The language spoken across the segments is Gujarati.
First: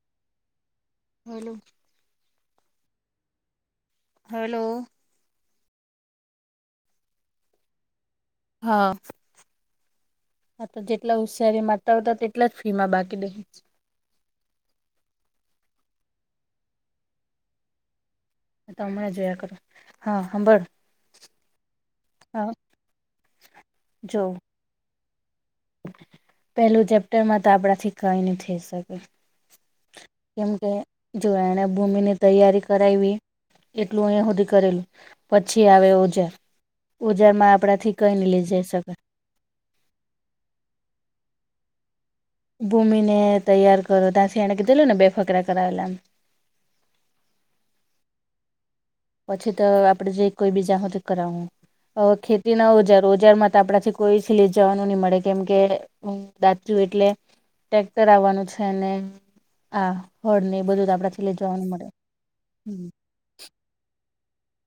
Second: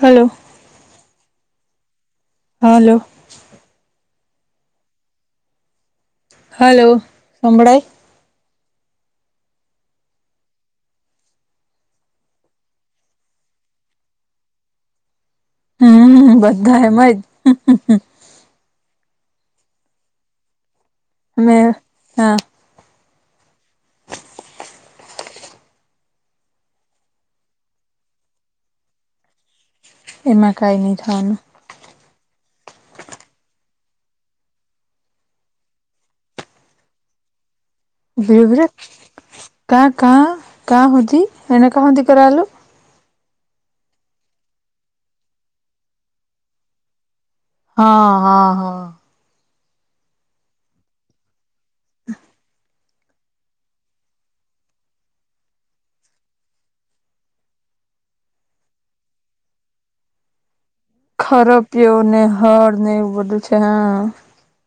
હલો. હલો. હા હલો. હલો. હલો સંંભળાઈ. હા. હા તો જેટલા હોશિયારી માતા આવતા તેટલા જ ફી માં બાકી દે. હમ બધા એમજ. ત હમણાં જોયા કરો હા સાંભળ. અ હા. જો. પેલું ચેપ્ટરમાં તો આપડાથી કઈ નહી થઈ શકે. કેમ એમાં કે કઈ નઈ જોયાણે ભૂમિને. તૈયારી કરાવી એટલું અહી સુધી કરેલું પછી આવે ઓજા. ઉજામાં આપડા થી. બ કા - કા હોતી એને કા હોતી કરેલું. ભૂમિ ને તૈયાર કરો ત્યા શે કે ચલો ને બેફકરા કરાવેલામ. હા હા હા. પછી તો આપડે જે કોઈ બીજા હો તો કરાવું. હ ખેતી ના ઓજારો ઓજારમાં તો આપડાથી કોઈ સી લ જવાનું નહી મળે કેમ કે- દાતુ એટલે ટ્રેક્ટર આવવાનું છે અને- આા હોળ ને બધું આપડ- ખરા પ એવું ને હાર ને એવું બધું છે હા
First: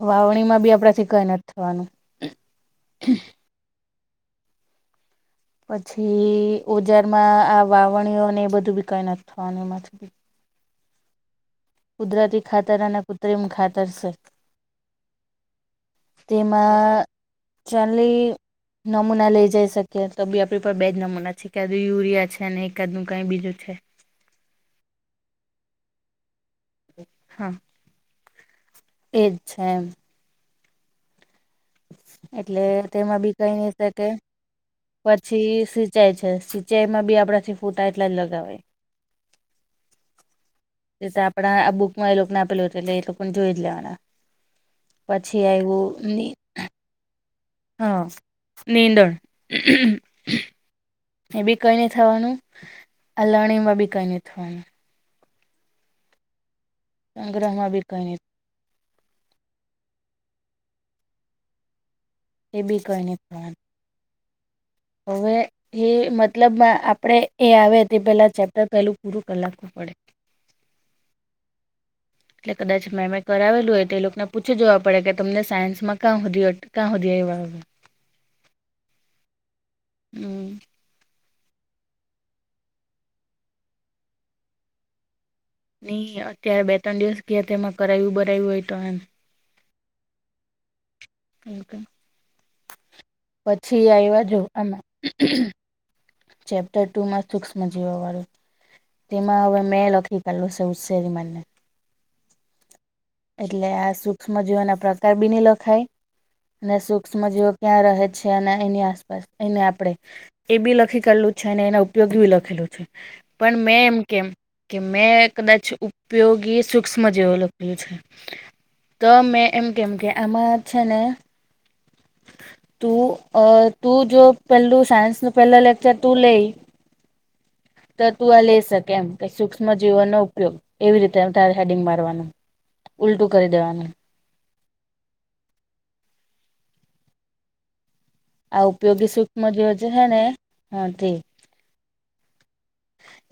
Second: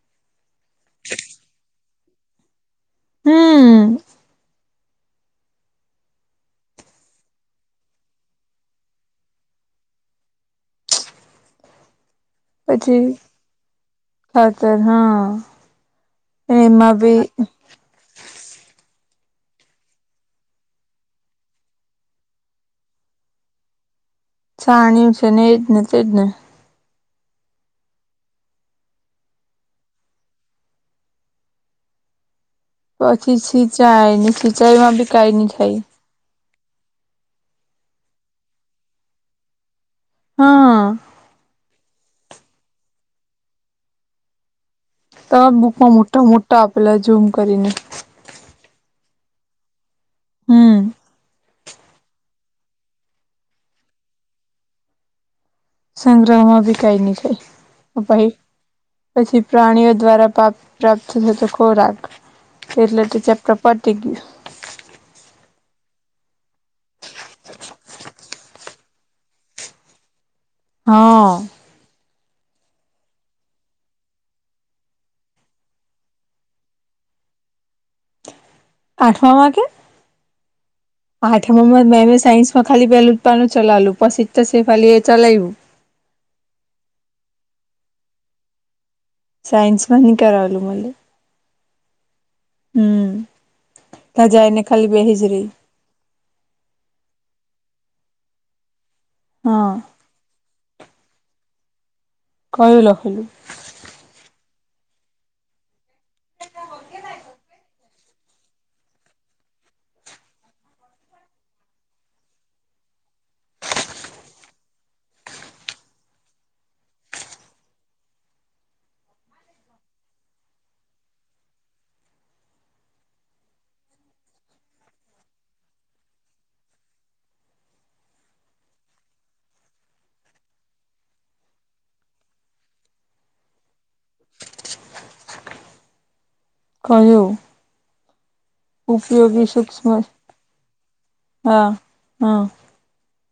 વાવણી માં બી આપડાથી કઈ નથી થવાનું- હમ પછી ઓજારમાં આ વાવણીઓને એ બધું બી કઈ નથી થવાનું એમાંથી કુદરતી ખાતર પછી અને કૃત્રિમ ખાતર છે ખાતર હ એમાં તેમાં ભી ચાલી નમૂના લઈ જાય શકીએ તો બી આપડી ઉપર બેજ નમૂના છે એકાદ યુરિયા છે અને એકાદ નું કઈ બીજું છે છાણ્યું છે ને એજ ને તેજ ને હા એ જ છે એમ એટલે તેમાં પછી બી કઈ નઈ [unintelligible] કે સિંચાઈ ને સિંચાઈમાં બી કઈ નઈ પછી થાય સિંચાઈ છે સિંચાઈ માં બી આપડાથી ફૂટા એટલા જ લગાવય હા તે તો આપણા આ બુક માં એ લોકો ને આપેલું હતું એટલે એ લોકોને જોઈ જ લેવાના. તો પછી બુકમાં આવ્યું મોટો ની મોટો આપેલો ઝૂમ કરીને. હા નીંદણ હમ એ બી કઈ ની થવાનું અ લલણી માં બી કઈ નીથવાનું સંગ્રહમાં ભી કઈ નહી સંગ્રહમાં બી કઈ થાય નહી પહિ પછી પ્રાણીઓ દ્વારા પાક પ્રાપ્ત થતો ખોરાક એ બી કઈ એટલે નહી તો થવાનું ચેપ્ટરપ પતી ગ્યું. હવે એ મતલબમા આપણેે એ આવે તે પેલા ચેપ્ટર પેલું પૂરું કર લાખવું પડે. હા એટલે કદાચ મેમે કરાવેલું હોય તો એ લોકોને પૂછી જવા પડે કે તમને સાયન્સમાં કા હુંધી ટ કા હુંધી આયવા [inaudible] આઠમાંમાં કે આઠમાંમાં મેમે સાયન્સ માં ખાલી પેલું જ પાનું ચલાવલું પછી જ તો સેફાલી એ ચલાયવુ ની અત્યારે બે ત્રણ દિવસ ગીયા તેમાં કરાયવ બરાયવુ હોય તો એમ સાયન્સમાં ની કરાવેલું મલે હમ પછી આયવા તા જો જાયને આમાં ખાલી બેહી જ રહી ચેપ્ટર ટુમાં સુક્ષમ જીવવા વાળું તેમાં હવે હા મેં લખી કાલલુ સે ઉસયારી મારને કયુ લખેલું એટલે આ સ સુક્ષ્મ જીવના પ્રકાર બી ની લખાય અને સુૂક્ષ્મ જેવો ક્યાં રહે છે અને એની આસપાસ એને આપણેે એ બી લખી કાડલું છે અને એના ઉપયોગ બી લખેલું છે પણ મેં એમ કેમ કે મેં કદાચ ઉપયોગી સૂક્ષ્મ જેવું લખ્યું છે. તો મેં એમ કેમ કે આમાં છે ને તું અ તું જો પહેલું સાયન્સનું પહેલા લેક્ચર તું લેઈ તો તું આ લે શકે એમ કે સુક્ષ્મ જીવનનો ઉપયોગ એવી રીતે હેડિંગ મારવાનું. ઉલટું કરી દેવાનું કયું આ ઉપયોગી સુક્ષ્મજીવો જે છે ને હ તે હા હા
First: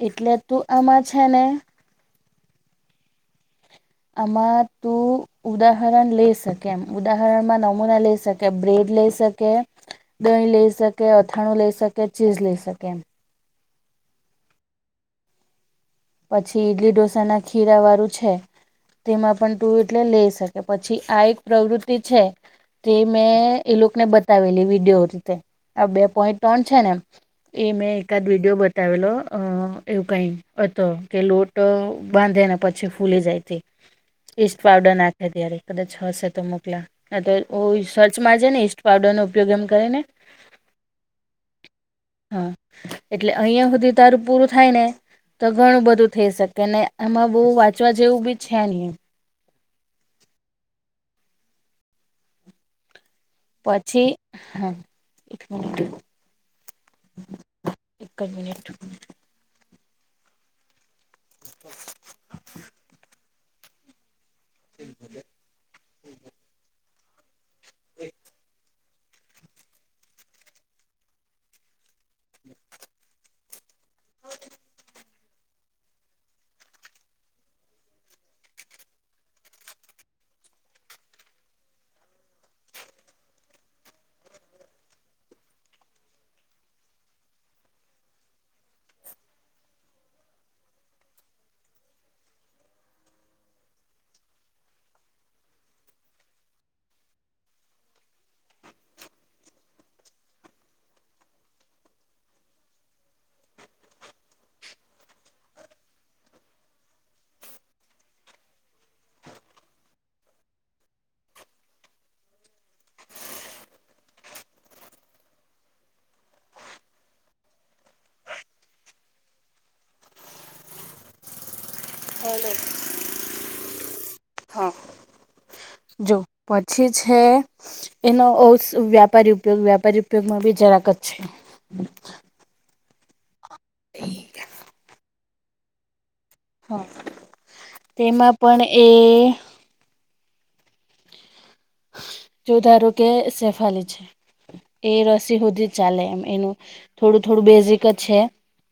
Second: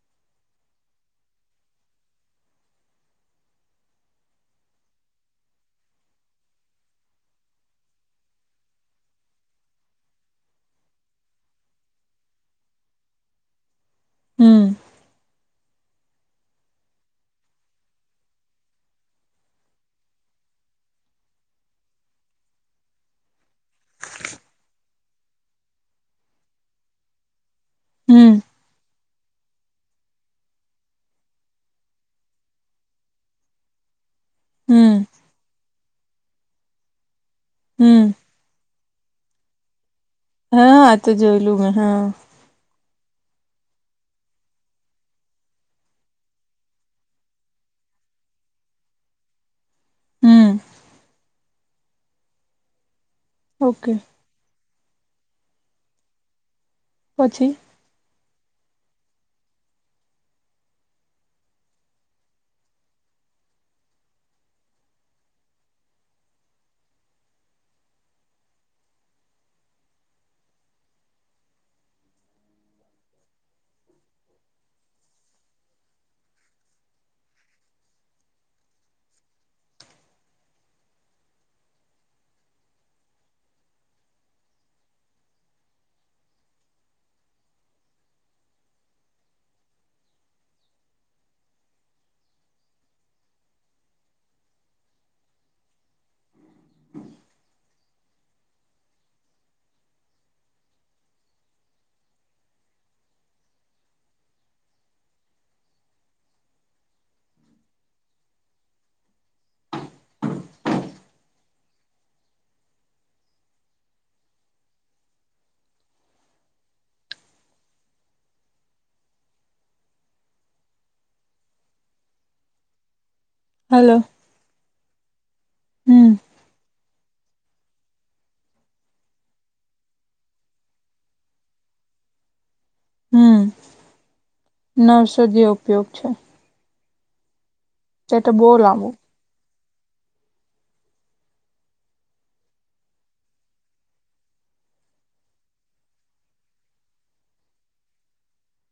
એટલે તું આમાં છે ને આમાં તું ઉદાહરણ લે શકે એમ ઉદાહરણ માં નમૂના લઇ શકે બ્રેડ લઇ શકે કે દહી લઈ શકે અથાણું લઈ શકે ચીઝ લઈ શકે હમ પછી ઈડલી ઢોસા ના ખીરા વાળું છે તેમાં પણ તું એટલે લઈ શકે પછી આ એક પ્રવૃતિ છે તે મેં એ લોકોને બતાવેલી વિડીયો એવી રીતે આ બે પોઈન્ટ ત્રણ છેને એમ એ મેં એકાદ હમ વિડીયો બતાવેલો અ એવું કઈ તો કે લોટ બાંધે ને પછી ફૂલી જાય તે ઈસ્ટ હમ પાવડર નાખે ત્યારે કદાચ હશે તો મોકલા ને તો સર્ચ હમ મારજે ની ઈસ્ટ પાવડર નો ઉપયોગ એમ કરી ને હા આ તો જોયલું મે હા હા એટલે અહિયાં સુધી તારું પૂરું થાય ને તો ઘણું બધું થઈ શકે ને એમાં બહુ વાંચવા જેવું બી છે નહી એ હમ ઓકે પછી હ એક મિનિટ પછી એક જ મિનિટ હમ હમ [unintelligible] હ [inaudible] હ [inaudible] હલર [unintelligible] હલો હા હમ જો પછી છે. એનો વ્યાપારી ઉપયોગ વ્યાપારી ઉપયોગમાં બી જરાક જ છે. હમ ઠીક [unintelligible] નર્સ જે ઉપયોગ છે. હા તે તો તેમાં બહુ પણ એ લાંબુ જો ધારો કે સેફાલી છે એ રસી સુધી ચાલે એમ એનું થોડું થોડું બેઝિક જ છે.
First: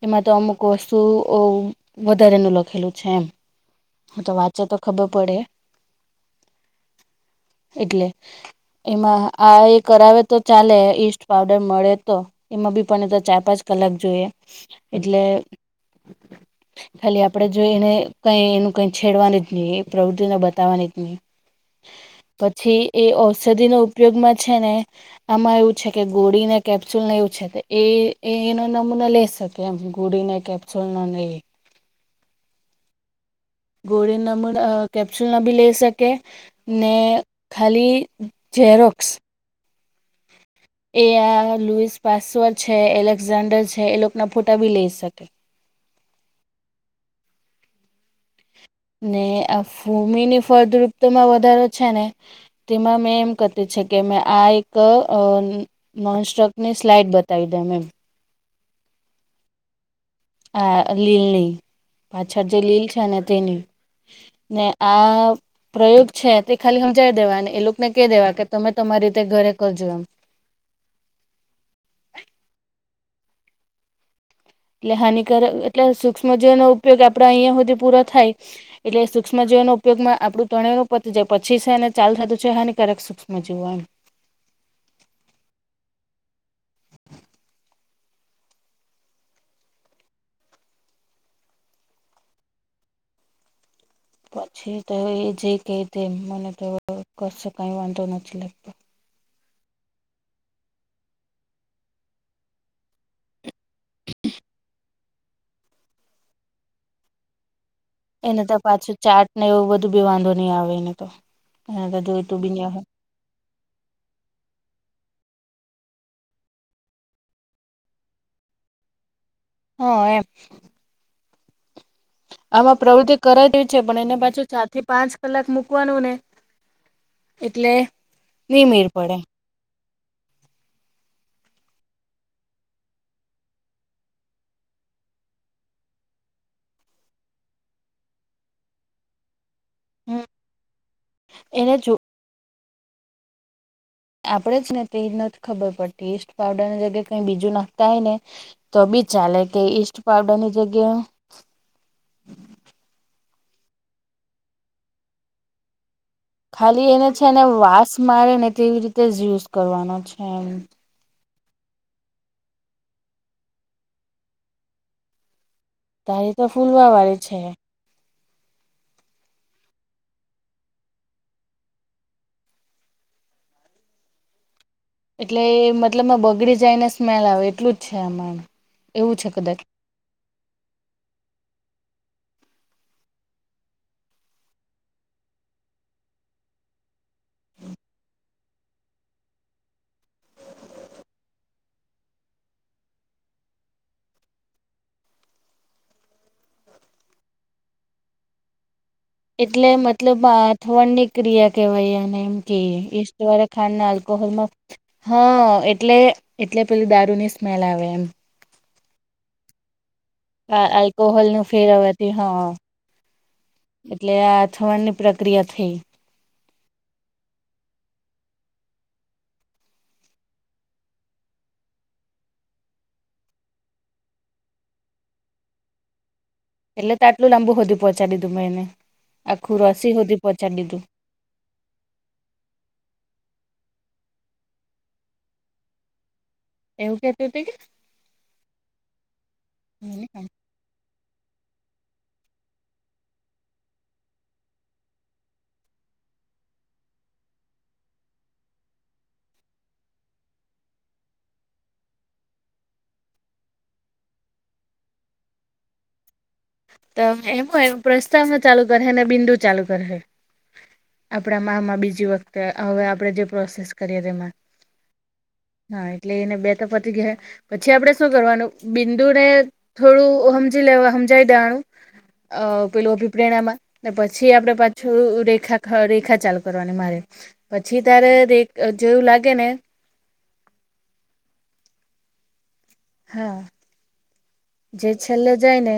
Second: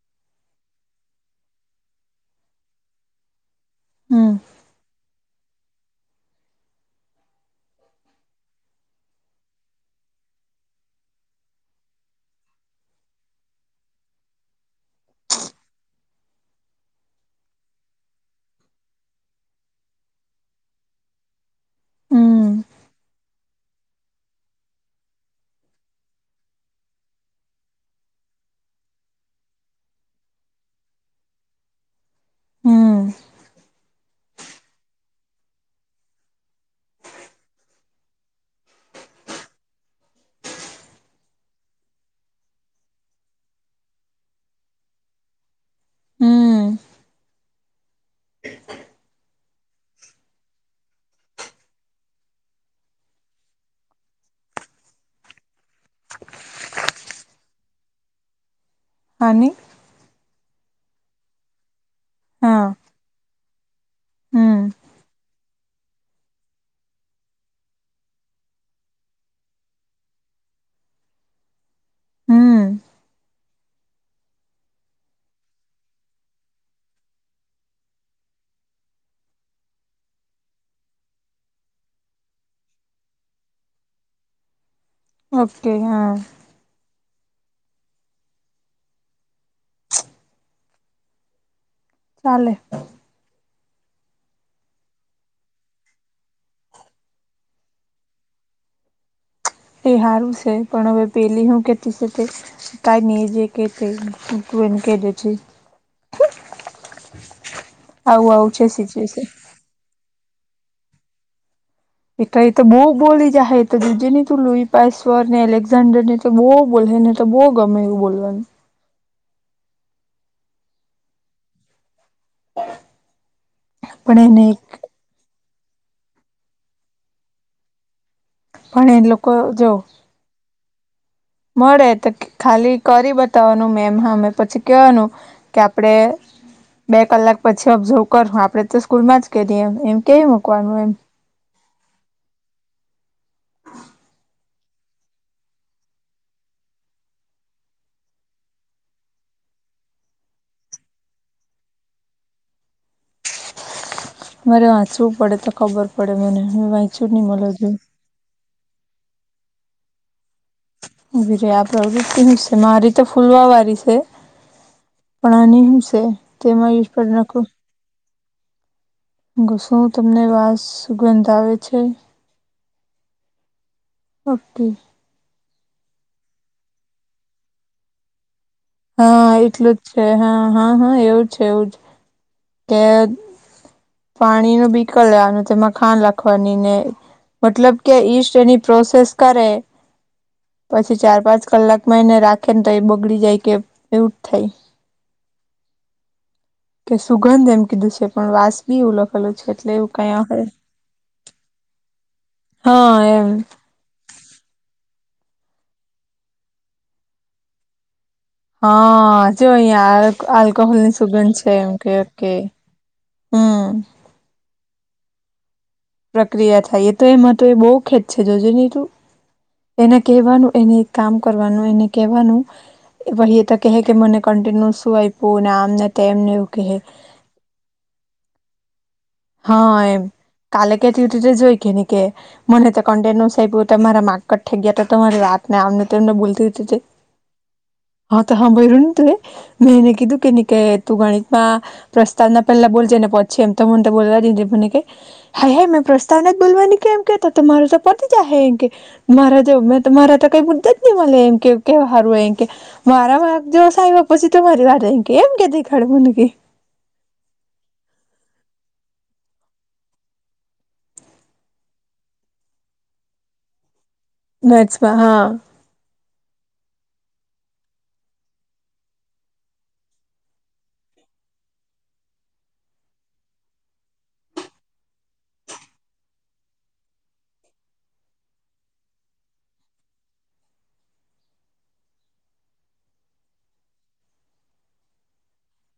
એમાં તો અમુક વસ્તુ વધારેનું લખેલું છે એમ હ તો હમ વાંચ તો ખબર પડે એટલે એમાં આ એ કરાવે તો ચાલે ઈસ્ટ પાવડર મળે તો એમાં બી પણ તો ચાર પાંચ કલાક જોઈએ એટલે ખાલી આપડણે જોઈ એને કઈ એનું કઈ છેડવાની જ નહી એ પ્રવૃત્તિને બતાવવાની જ નહી હમ પછી એ ઔષધિનો ઉપયોગમાં છે ને આમાં એવું છે કે ગોળીને કેપ્સ્યુલને એવું છે એ એનો નમૂનો લે શકે કેમ ગુડી ને કેપ્સુલ નો લઈ. હમ ગોળી નમૂ કેપ્સ્યુલ ના બી લઈ શકે ને ખાલી ઝેરોક્સ એ આ લુઈસ પાસવર છે એલેક્ઝાન્ડર છે એ લોકો ના ફોટા ભી લઈ શકે હમ ને આ ભૂમિની ફળદ્રુપ્તોમાં વધારો છે ને તેમાં મેં એમ કતી છે કે મે આ એક મસ્ટ્રક ની સ્લાઈડ બતાવી દે મેમ અને આ લીલની પાછળ જે હા લીલ છે ને તેની હમ ને આ પ્રયોગ છે તે ખાલી સમજાવી દેવા અને એ લોકોને કહી દેવા કે તમે તમારી રીતે ઘરે કરજો એમ હમ એટલે હાનિકારક એટલે સુૂક્ષ્મજીવ નો ઉપયોગ આપડા અહિયાં સુધી પૂરા થાય. એટલે સૂક્ષ્મજીવનો ઉપયોગમાં આપડું ત્રણે જે પછી છે અને ચાલ થતું છે હિકક મજવમ [unintelligible] ઓકે હા ચાલે [inaudible] પછી તો એ જે ક દ મને તો કશે કઈ વાંધો નથી લતો તે સારું છે પણ હવે પેલી શું કેતી છે તે ત નિજ ક તે ગ કટેે છે. આવું એને આવું તો છે પાછું સિચ્યુએશન ચાટ ને એવું બધું બી વાંધો નહીં આવેને તો એને તો એટ જોઈતું બી તો નહી આવે બહુ બોલી જાય તો જીજેની તું લુઈ પસવર ને એલેક્ઝાન્ડર ને તો બો બોલે ને તો બો ગમે એવું બોલવાનું હ એમ આમાં પ્રવૃત્તિ કરેતી છે પણ એને પાછું ચાર થી પાંચ કલાક મૂકવાનું ને એટલે ની મેર પણ એ પડે લોકો જો મળે તો ખાલી કરી બતાવાનું મેમ હામેં પછી કેવાનું કે આપડે બે કલાક પછી ઓબ્ઝર્વ કરહું આપડે તો સ્કૂલ માં જ કે ની એમ એમ હમ્મ કેઈ મૂકવાનું એમ એને જો આપડે જ ને તે નથી ખબર પડતી ટેસ્ટ પાવડરની જગ્યા કઈ બીજું નાખતા હોય ને તો બી ચાલે કે ઈસ્ટ પાવડર ની જગ્યા મારે વાંચવું પડે તો ખબર પડે મને ખાલી એને વાંચ્યું નહી છે ને મળે હજુ વાસ મારે ને કેવી રીતે જ યુઝ કરવાનો છે એમ ઉભી રે અ પ્રવૃતિ છે મા રીતે ફૂલવા વારી છે પણ આની હું સે તારી તો તેમાં ફૂલવા યુઝ કરી વાળી નાખો છે ઘશું તમને વાસ સુગંધ આવે છે ઓકે એટલે એ મતલબમાં બગડી જાય ને સ્મેલ આવે એટલું જ છે આમાં એવું છે હા કદાચ એટલું જ છે હા હા હા એવું છે એવું કે પાણી નું બી કર લેવાનું તેમાં ખાંડ લાખવાની ને મતલબ કે ઈસ્ટ એની પ્રોસેસ કરે પછી ચાર પાંચ કલાકમાં એને રાખે ને તો એ બગડી જાય કે એવું જ થાય કે સુગંધ એમ કીધું છે પણ વાસ ની [unintelligible] એટલે મતલબ અથવણ ની ક્રિયા કેવાય અને એમ કે હા ઇસ્ટ એમ વાળા ખાંડના [inaudible] હા એટલે એટલે પેલી દારૂની સ્મેલ આવે એમ હા જો અહીંયા આલ્કોહોલ ની સુગંધ આલ્કોહોલનું છે એમ કે ફેરવવાથી ઓકે હા હમ એટલે આથમણ ની પ્રક્રિયા થઈ પ્રક્રિયા થાય એ તો એમાં તો એ બૌ ખેદ છે જોજે ની તું એને કહેવાનું એને એક કામ કરવાનું એને કહેવાનું એ ભાઈ એ તો કહે કે મને કન્ટિન્યુ શું આપ્યુંને આમ ને તેમ નેવું એટલે તો આટલું લાંબુ હોધી પહોંચાડીધું મેં એને આખું હા રસી એમ હોધી પહોંચાડી દીધું [unintelligible] જોઈ કે ની કે મને તો કન્ટે નસ આયપુ તમારા માકટ થઈ ગયા તો તમારી વાત આમને તેમને બોલતી એવું કેતી હતી હા તો હા બોયરુ ને તુંયે મે એને કીધું કે કેની કે તું ગણિતમાં પ્રસ્તાવ ના પહેલા બોલજે ને પછી એમ તો મને બોલવા દેજે મને કે હા હે મેં પ્રસ્તાવના જ બોલવાની કે એમ કે તો તમારું તો પતી જાહે એમ કે મારા જો મે મારા તો કઈ મુદ્દા જ નઈ મળે એમ કે કેવા હારું એમ કે મારા માર્ક જો ઓછા અયવા પછી તમારી વાત એમ કે એમ કેતી ખડ મને કેય ત એમ એ પ્રસ્તાવના ચાલુ કરહે ને બિંદુ ચાલુ કરહે આપડા મામાં બીજી વખતે હવે આપડે જે પ્રોસેસ કરીએ તેમાં મેથ્સ માં હા હા એટલે એને બે તો પતી ગઈ અહે પછી આપડે શું કરવાનું બિંદુ ને થોડું હમજી લેવા હમજાવી દેવાનું અ પેલૂ અભિપ્રેણામાં પછી આપડે પાછું રેખા રેખા ચાલુ કરવાની મારે પછી ત્યારે રેક જેવું લાગે ને હા જે છેલ્લે જાય ને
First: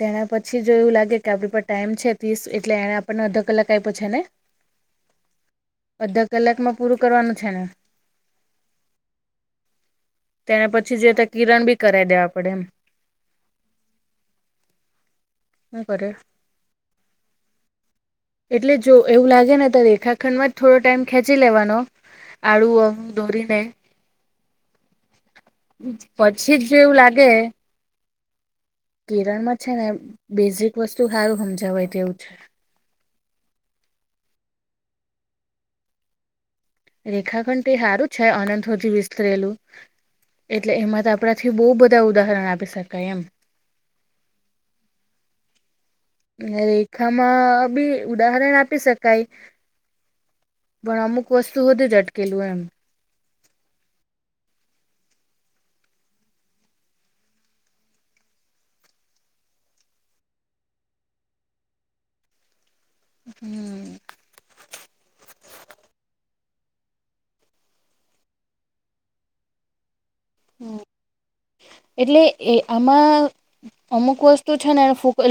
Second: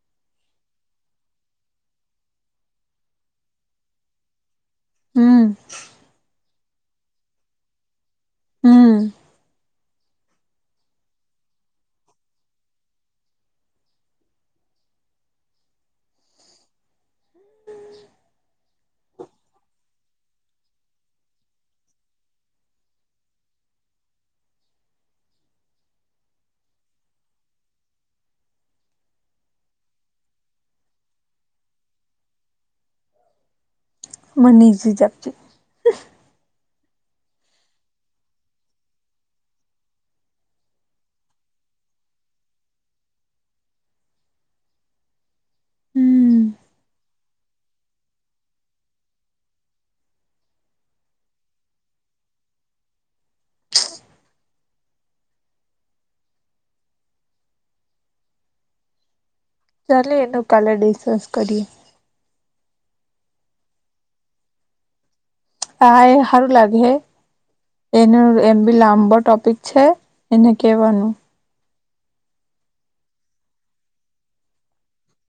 તેના પછી જો એવું લાગે કે આપણી પર ટાઈમ છે ત્રીસ એટલે એને આપણને અડધો કલાક આપ્યો છે ને. હમ અડધા કલાકમાં પૂરું કરવાનું છે ને. હમ્મ. તેને પછી જે તો કિરણ બી કરાવી દેવા પડે એમ. હું કરે. એટલે જો એવું લાગે ને તો રેખાખંડમાં જ થોડો ટાઈમ ખેંચી લેવાનો. આળુ અમ દરીને. પછી જ જો એવું લાગે કેરનમાં છે ને બેઝિક વસ્તુ હારું સમજય તેવું છે. મને ઈઝી જ આપજે. રેખાખંડ તે હારું છે અનંત હુધી વિસ્તરેલું. એટલે એમાં તો આપણાથી બહુ બધા ઉદાહરણ આપી શકાય એમ. હમ રેખામાં બી ઉદાહરણ આપી શકાય. પણ અમુક વસ્તુ હુધી જ અટકેલું એમ. ચાલે એનું કાલે ડિસ્કસ કરીએ. હમ્મ. હ એ હારું લાગે હે એનું એમ બી લાંબો ટોપિક છે. એને કહેવાનું. એટલે એ આમાં અમુક વસ્તુ છે ને ફોક